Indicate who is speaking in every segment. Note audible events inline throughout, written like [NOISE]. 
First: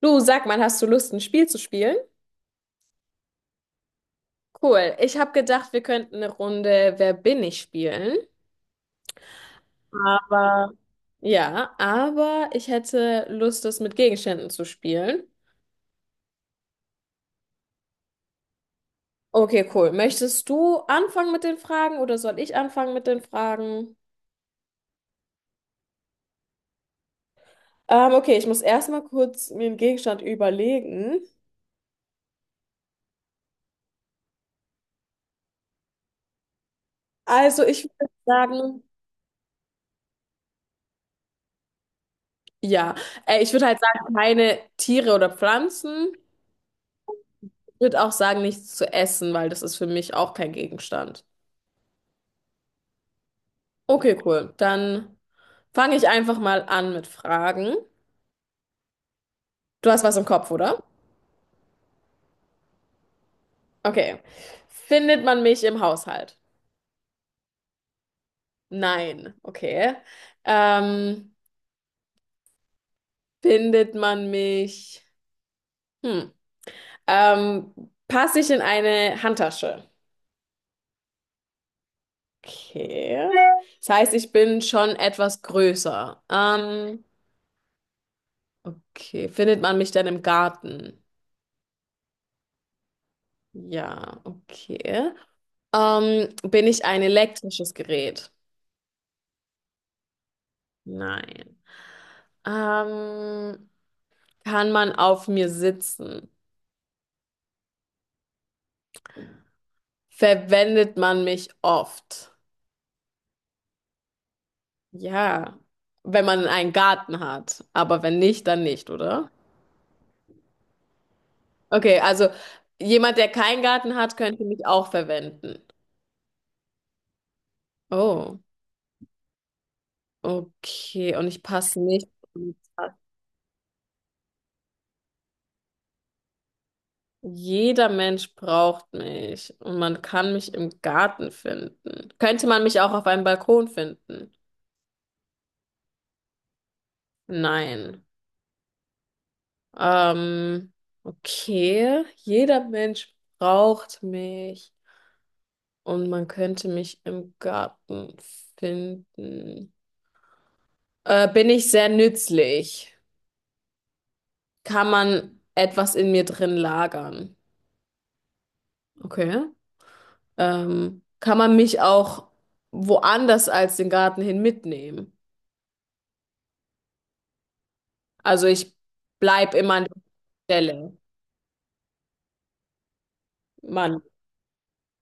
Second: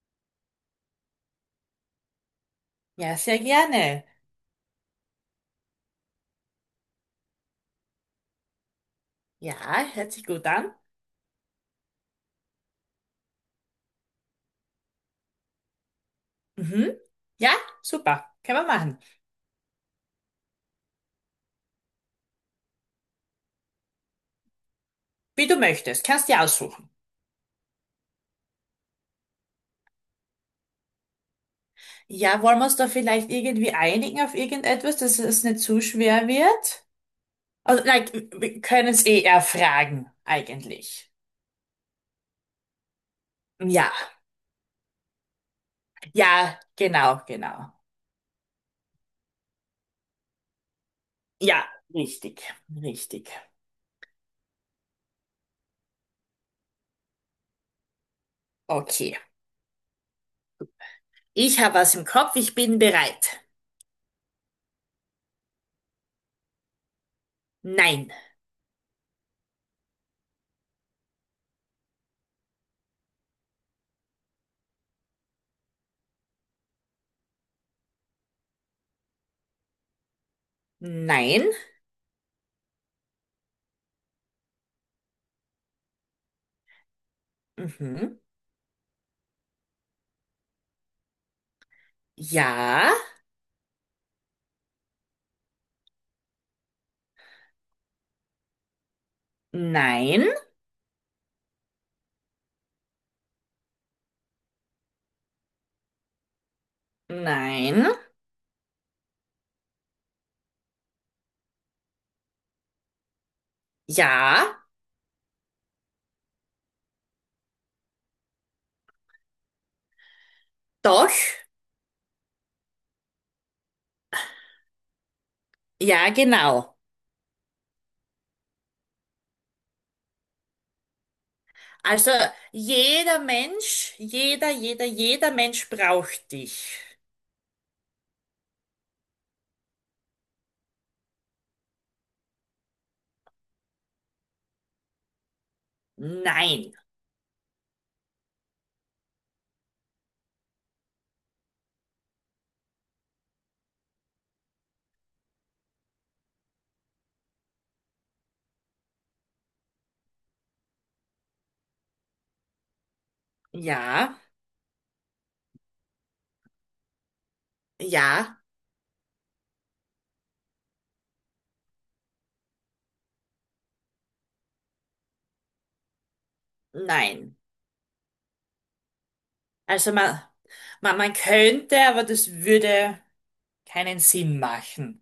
Speaker 1: Du, sag mal, hast du Lust, ein Spiel zu spielen?
Speaker 2: Ja, sehr gerne.
Speaker 1: Cool. Ich habe gedacht, wir könnten eine Runde Wer bin ich spielen.
Speaker 2: Ja, hört sich gut
Speaker 1: Aber.
Speaker 2: an.
Speaker 1: Ja, aber ich hätte Lust, das mit Gegenständen zu spielen.
Speaker 2: Mhm. Ja, super. Können wir machen.
Speaker 1: Okay, cool. Möchtest du anfangen mit den Fragen oder soll ich anfangen mit den Fragen?
Speaker 2: Wie du möchtest. Kannst dir aussuchen.
Speaker 1: Okay, ich muss erstmal kurz mir einen Gegenstand überlegen.
Speaker 2: Ja, wollen wir uns da vielleicht irgendwie einigen auf irgendetwas, dass es nicht zu schwer wird?
Speaker 1: Also,
Speaker 2: Also,
Speaker 1: ich würde
Speaker 2: like, wir
Speaker 1: sagen,
Speaker 2: können es eh erfragen, eigentlich.
Speaker 1: ja, ich würde halt
Speaker 2: Ja,
Speaker 1: sagen, keine Tiere oder Pflanzen.
Speaker 2: ja, genau, genau.
Speaker 1: Ich würde auch sagen, nichts zu essen, weil das ist für mich auch kein Gegenstand.
Speaker 2: Ja, richtig, richtig.
Speaker 1: Okay, cool. Dann fange ich einfach mal an mit Fragen.
Speaker 2: Okay.
Speaker 1: Du hast was im Kopf, oder?
Speaker 2: Ich habe was im Kopf. Ich bin bereit.
Speaker 1: Okay. Findet man mich im Haushalt?
Speaker 2: Nein.
Speaker 1: Nein. Okay. Ähm, Findet man mich? Hm. Ähm, Passe ich in eine Handtasche?
Speaker 2: Nein.
Speaker 1: Okay. Das heißt, ich bin schon etwas größer.
Speaker 2: Mhm.
Speaker 1: Okay. Findet man mich denn im Garten?
Speaker 2: Ja.
Speaker 1: Ja, okay. Bin ich ein elektrisches Gerät?
Speaker 2: Nein.
Speaker 1: Nein. Ähm, Kann man auf mir sitzen?
Speaker 2: Nein.
Speaker 1: Verwendet man mich oft?
Speaker 2: Ja,
Speaker 1: Ja, wenn man einen Garten hat. Aber wenn nicht, dann nicht, oder?
Speaker 2: doch,
Speaker 1: Okay, also jemand, der keinen Garten hat, könnte mich auch verwenden.
Speaker 2: ja, genau.
Speaker 1: Oh, okay. Und ich passe nicht.
Speaker 2: Also jeder Mensch, jeder Mensch braucht dich.
Speaker 1: Jeder Mensch braucht mich und man kann mich im Garten finden. Könnte man mich auch auf einem Balkon finden?
Speaker 2: Nein,
Speaker 1: Nein. Ähm, okay, jeder Mensch braucht mich und man könnte mich im Garten finden. Bin ich sehr nützlich?
Speaker 2: ja,
Speaker 1: Kann man etwas in mir drin lagern?
Speaker 2: ja,
Speaker 1: Okay. Kann man mich auch woanders als den Garten hin mitnehmen?
Speaker 2: nein.
Speaker 1: Also ich bleib immer an
Speaker 2: Also man,
Speaker 1: der Stelle.
Speaker 2: man, man könnte, aber das würde keinen
Speaker 1: Mann.
Speaker 2: Sinn machen.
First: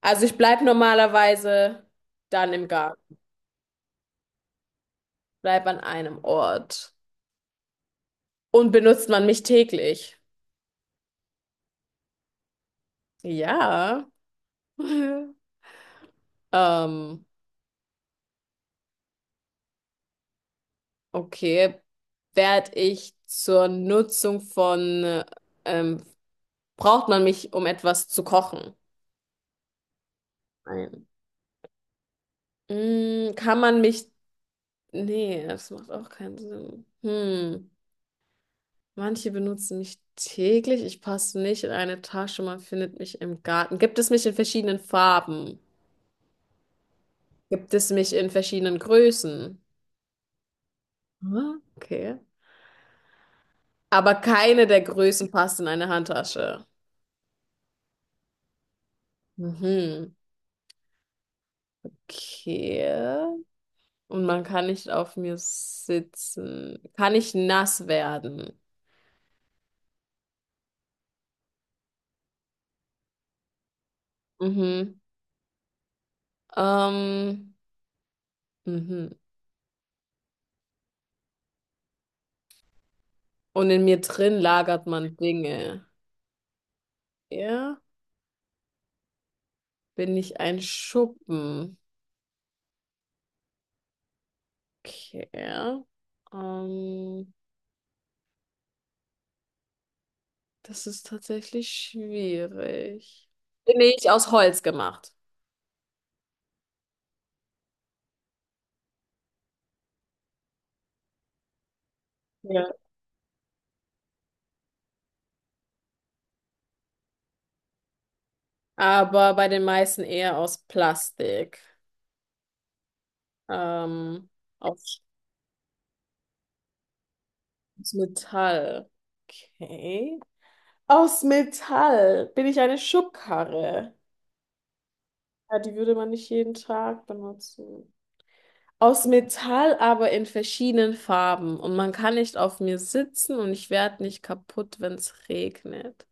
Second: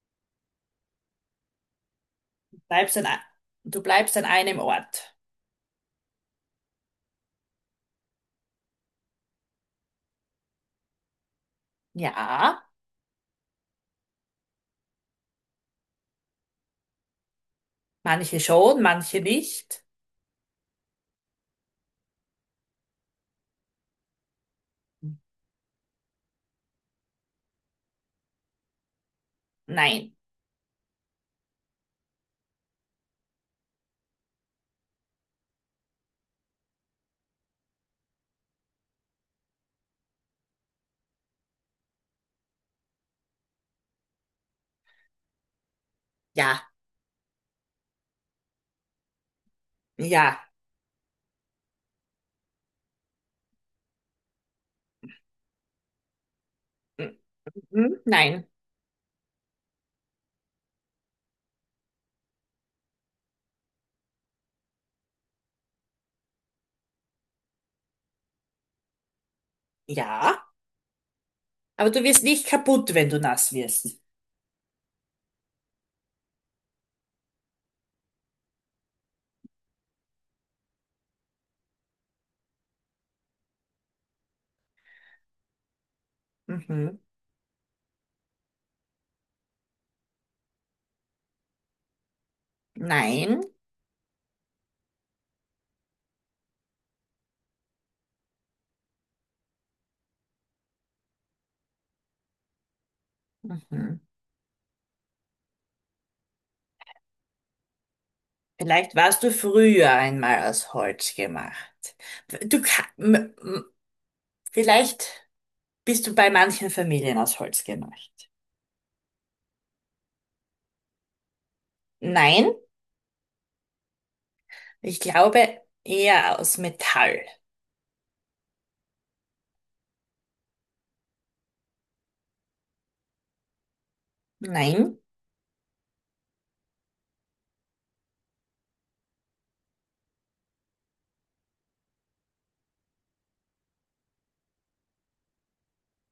Speaker 1: Also ich bleib normalerweise dann
Speaker 2: Du
Speaker 1: im
Speaker 2: bleibst an,
Speaker 1: Garten,
Speaker 2: du bleibst an einem Ort.
Speaker 1: bleib an einem Ort. Und benutzt man mich täglich?
Speaker 2: Ja,
Speaker 1: Ja. [LAUGHS] Ähm,
Speaker 2: manche schon, manche nicht.
Speaker 1: okay. Werd ich zur Nutzung von, ähm, Braucht man mich, um etwas zu kochen?
Speaker 2: Nein,
Speaker 1: Nein. Mm, nee, das macht auch keinen Sinn. Hm. Manche benutzen mich täglich. Ich passe nicht in eine Tasche. Man findet mich im Garten. Gibt es mich in verschiedenen Farben?
Speaker 2: ja,
Speaker 1: Gibt es mich in verschiedenen Größen?
Speaker 2: ja,
Speaker 1: Ah, okay. Aber keine der Größen passt in eine Handtasche.
Speaker 2: mhm. Mhm, nein,
Speaker 1: Mhm. Okay. Und man kann nicht auf mir sitzen. Kann ich nass werden?
Speaker 2: ja. Aber du wirst nicht kaputt, wenn du nass wirst.
Speaker 1: Mhm. Ähm, mhm. Und in mir drin lagert man Dinge.
Speaker 2: Mhm.
Speaker 1: Ja. Bin ich ein Schuppen?
Speaker 2: Nein.
Speaker 1: Okay. Ähm, Das ist tatsächlich schwierig. Bin
Speaker 2: Mhm.
Speaker 1: ich aus Holz gemacht?
Speaker 2: Vielleicht warst du früher einmal aus Holz gemacht. Du
Speaker 1: Ja.
Speaker 2: ka- m- m- Vielleicht bist du bei manchen Familien aus Holz gemacht.
Speaker 1: Aber bei den meisten eher aus Plastik.
Speaker 2: Nein,
Speaker 1: Ähm,
Speaker 2: ich
Speaker 1: Aus
Speaker 2: glaube eher aus Metall.
Speaker 1: Metall. Okay. Aus Metall bin ich eine Schubkarre.
Speaker 2: Nein,
Speaker 1: Ja, die würde man nicht jeden Tag benutzen. Aus Metall, aber in verschiedenen Farben. Und man kann nicht auf mir sitzen und ich werde nicht kaputt, wenn es regnet.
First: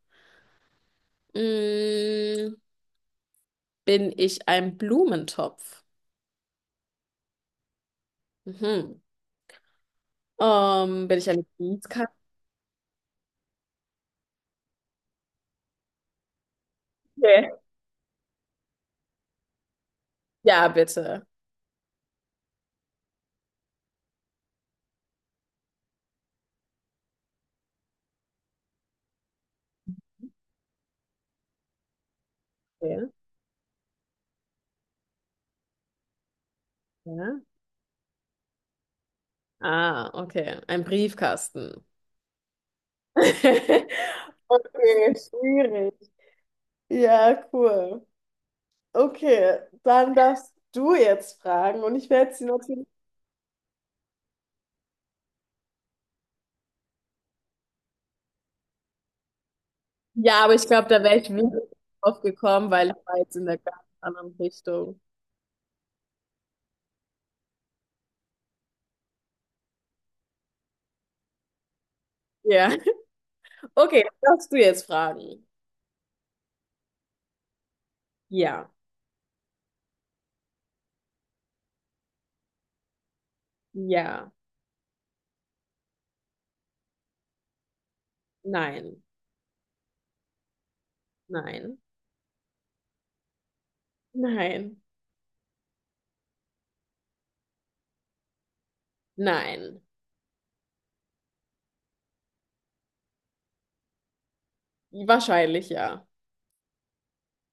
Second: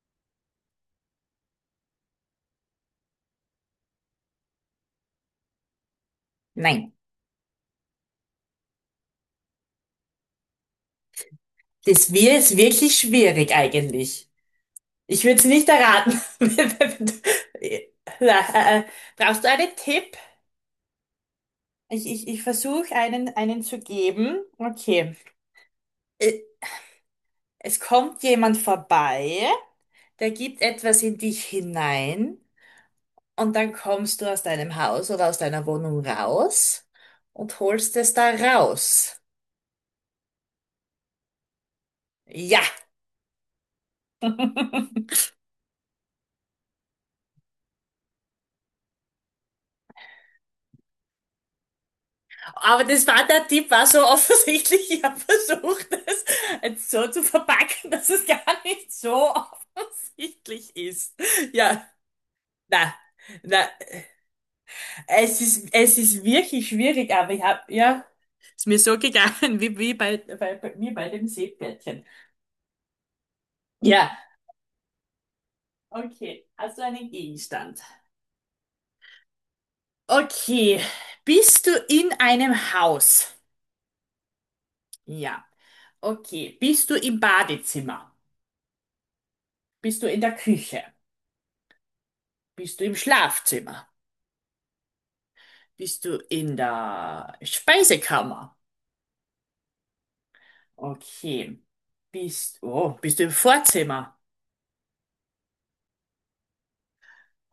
Speaker 1: Mm, bin ich ein Blumentopf?
Speaker 2: nein.
Speaker 1: Mhm. Bin ich eine Briefkasten?
Speaker 2: Das wäre es wirklich schwierig eigentlich. Ich würde es nicht erraten. [LAUGHS]
Speaker 1: Nee.
Speaker 2: Na, brauchst du einen Tipp?
Speaker 1: Ja, bitte.
Speaker 2: Ich versuche einen zu geben. Okay. Äh, Es kommt jemand vorbei. Der gibt etwas in dich hinein
Speaker 1: Okay.
Speaker 2: und dann kommst du aus deinem Haus oder aus deiner Wohnung raus
Speaker 1: Ja.
Speaker 2: und holst es da raus.
Speaker 1: Ah, okay. Ein Briefkasten.
Speaker 2: Ja.
Speaker 1: [LAUGHS] Okay,
Speaker 2: [LAUGHS] Aber
Speaker 1: schwierig. Ja, cool. Okay, dann darfst du jetzt fragen und ich werde sie natürlich.
Speaker 2: das war der Tipp, war so offensichtlich. Ich habe versucht, das jetzt so zu verpacken, dass es gar nicht so
Speaker 1: Ja, aber ich
Speaker 2: offensichtlich
Speaker 1: glaube, da
Speaker 2: ist.
Speaker 1: wäre ich wirklich
Speaker 2: Ja,
Speaker 1: drauf gekommen, weil
Speaker 2: na,
Speaker 1: ich war jetzt in der
Speaker 2: na,
Speaker 1: ganz anderen Richtung.
Speaker 2: es ist wirklich schwierig, aber ich habe, ja, ist mir so gegangen, wie, wie bei, bei, bei mir bei dem Seepferdchen.
Speaker 1: Ja. [LAUGHS] Okay,
Speaker 2: Ja.
Speaker 1: darfst du jetzt fragen.
Speaker 2: Okay, also einen Gegenstand.
Speaker 1: Ja,
Speaker 2: Okay, bist du in einem Haus?
Speaker 1: ja,
Speaker 2: Ja. Okay, bist du im Badezimmer?
Speaker 1: nein,
Speaker 2: Bist du in der Küche?
Speaker 1: nein,
Speaker 2: Bist du im Schlafzimmer?
Speaker 1: nein,
Speaker 2: Bist du in der Speisekammer?
Speaker 1: nein.
Speaker 2: Okay. Oh, bist du im Vorzimmer?
Speaker 1: Wahrscheinlich ja.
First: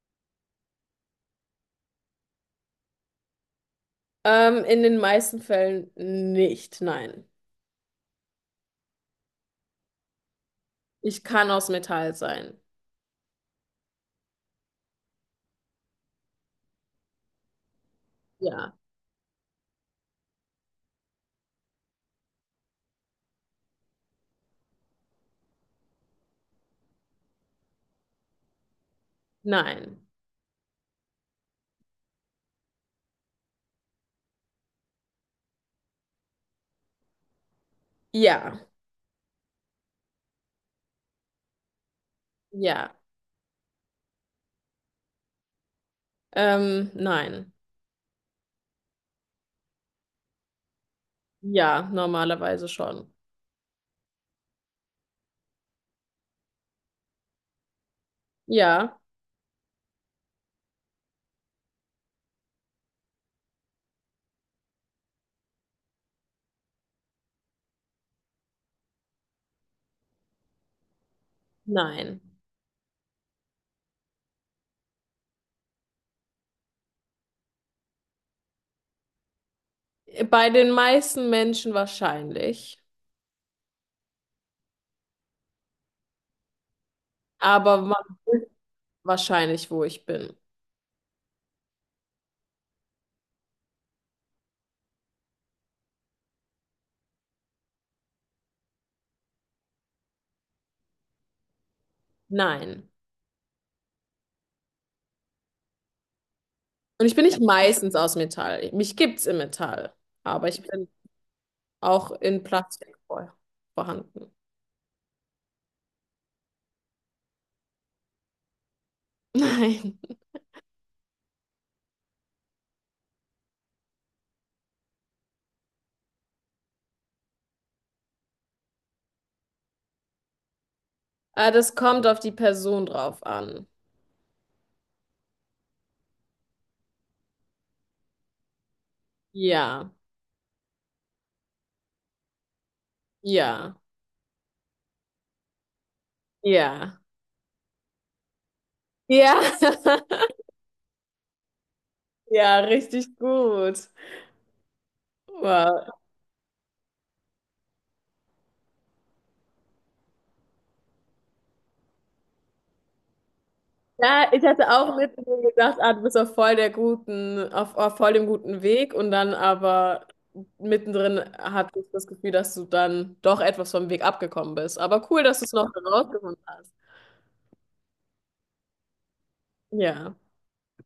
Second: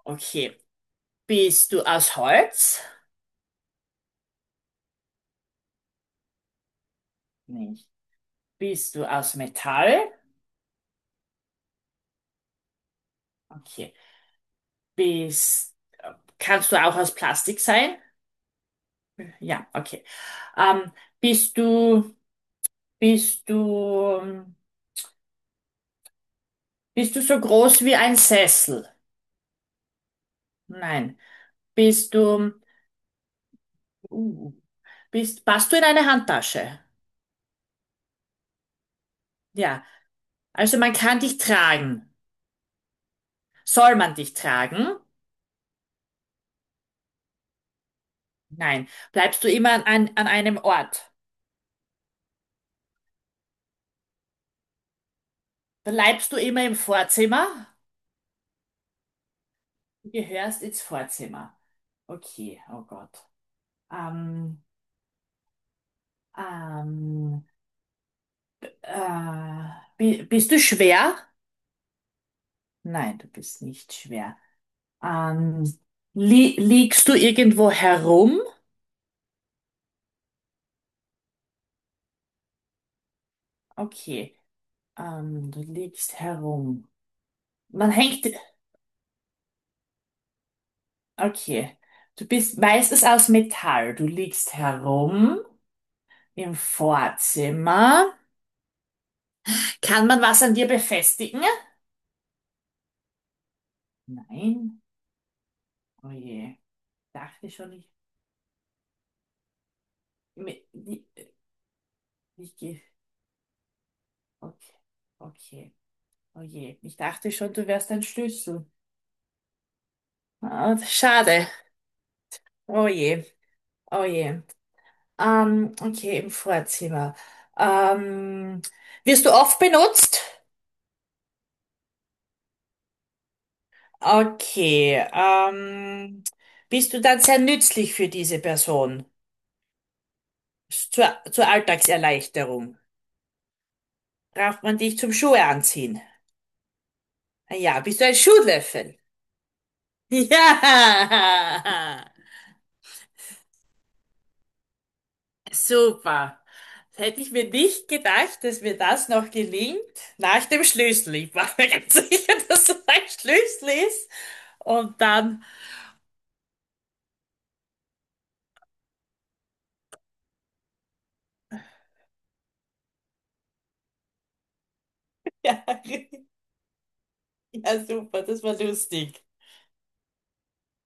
Speaker 2: Okay. Bist du aus Holz?
Speaker 1: In den meisten Fällen nicht, nein.
Speaker 2: Nicht. Bist du aus Metall?
Speaker 1: Ich kann aus Metall sein.
Speaker 2: Okay. Bist, kannst du auch aus Plastik sein?
Speaker 1: Ja,
Speaker 2: Ja, okay. Ähm, bist du, bist du, bist du so groß wie ein Sessel?
Speaker 1: nein.
Speaker 2: Nein. Bist du, uh, passt du in eine Handtasche?
Speaker 1: Ja.
Speaker 2: Ja. Also man kann dich tragen.
Speaker 1: Ja,
Speaker 2: Soll man dich tragen?
Speaker 1: nein.
Speaker 2: Nein. Bleibst du immer an einem Ort?
Speaker 1: Ja, normalerweise schon.
Speaker 2: Bleibst du immer im Vorzimmer?
Speaker 1: Ja,
Speaker 2: Du gehörst ins Vorzimmer. Okay, oh Gott. Ähm, ähm, äh, bist du schwer?
Speaker 1: nein.
Speaker 2: Nein, du bist nicht schwer. Ähm, li liegst du irgendwo herum?
Speaker 1: Bei den meisten Menschen wahrscheinlich,
Speaker 2: Okay. Du liegst herum.
Speaker 1: aber
Speaker 2: Man
Speaker 1: man
Speaker 2: hängt.
Speaker 1: weiß wahrscheinlich, wo ich bin.
Speaker 2: Okay. Du bist meistens aus Metall. Du liegst herum im Vorzimmer. Kann man was an dir befestigen?
Speaker 1: Nein.
Speaker 2: Nein. Oh je.
Speaker 1: Und ich bin nicht
Speaker 2: Dachte schon, ich.
Speaker 1: meistens aus Metall. Mich gibt's im Metall, aber ich
Speaker 2: mi-
Speaker 1: bin
Speaker 2: die-
Speaker 1: auch in
Speaker 2: Ich gehe.
Speaker 1: Plastik vorhanden.
Speaker 2: Okay. Okay. Oh je. Ich dachte schon, du wärst ein Schlüssel.
Speaker 1: [LAUGHS] Nein.
Speaker 2: Ah, schade. Oh je. Oh je. Okay, im Vorzimmer. Ähm, wirst du oft benutzt?
Speaker 1: Das kommt auf die Person drauf an.
Speaker 2: Okay. Bist du dann sehr nützlich für diese Person?
Speaker 1: Ja,
Speaker 2: Zur Alltagserleichterung.
Speaker 1: ja,
Speaker 2: Braucht man dich zum Schuhe anziehen?
Speaker 1: ja,
Speaker 2: Ah ja, bist du ein Schuhlöffel?
Speaker 1: ja. [LAUGHS]
Speaker 2: [LAUGHS] Ja,
Speaker 1: Ja, richtig gut. Wow.
Speaker 2: super. Das hätte ich mir nicht gedacht, dass mir das noch gelingt. Nach dem Schlüssel. Ich war mir ganz [LAUGHS] sicher, dass es ein Schlüssel ist.
Speaker 1: Ja, ich hatte auch
Speaker 2: Und
Speaker 1: mit mir
Speaker 2: dann.
Speaker 1: gedacht, ah, du bist auf voll der guten, auf voll dem guten Weg und dann aber mittendrin hatte ich das Gefühl, dass du dann doch etwas vom Weg abgekommen bist. Aber cool, dass du es
Speaker 2: Ja,
Speaker 1: noch
Speaker 2: [LAUGHS]
Speaker 1: herausgefunden hast.
Speaker 2: ja, super, das war lustig.
Speaker 1: Ja.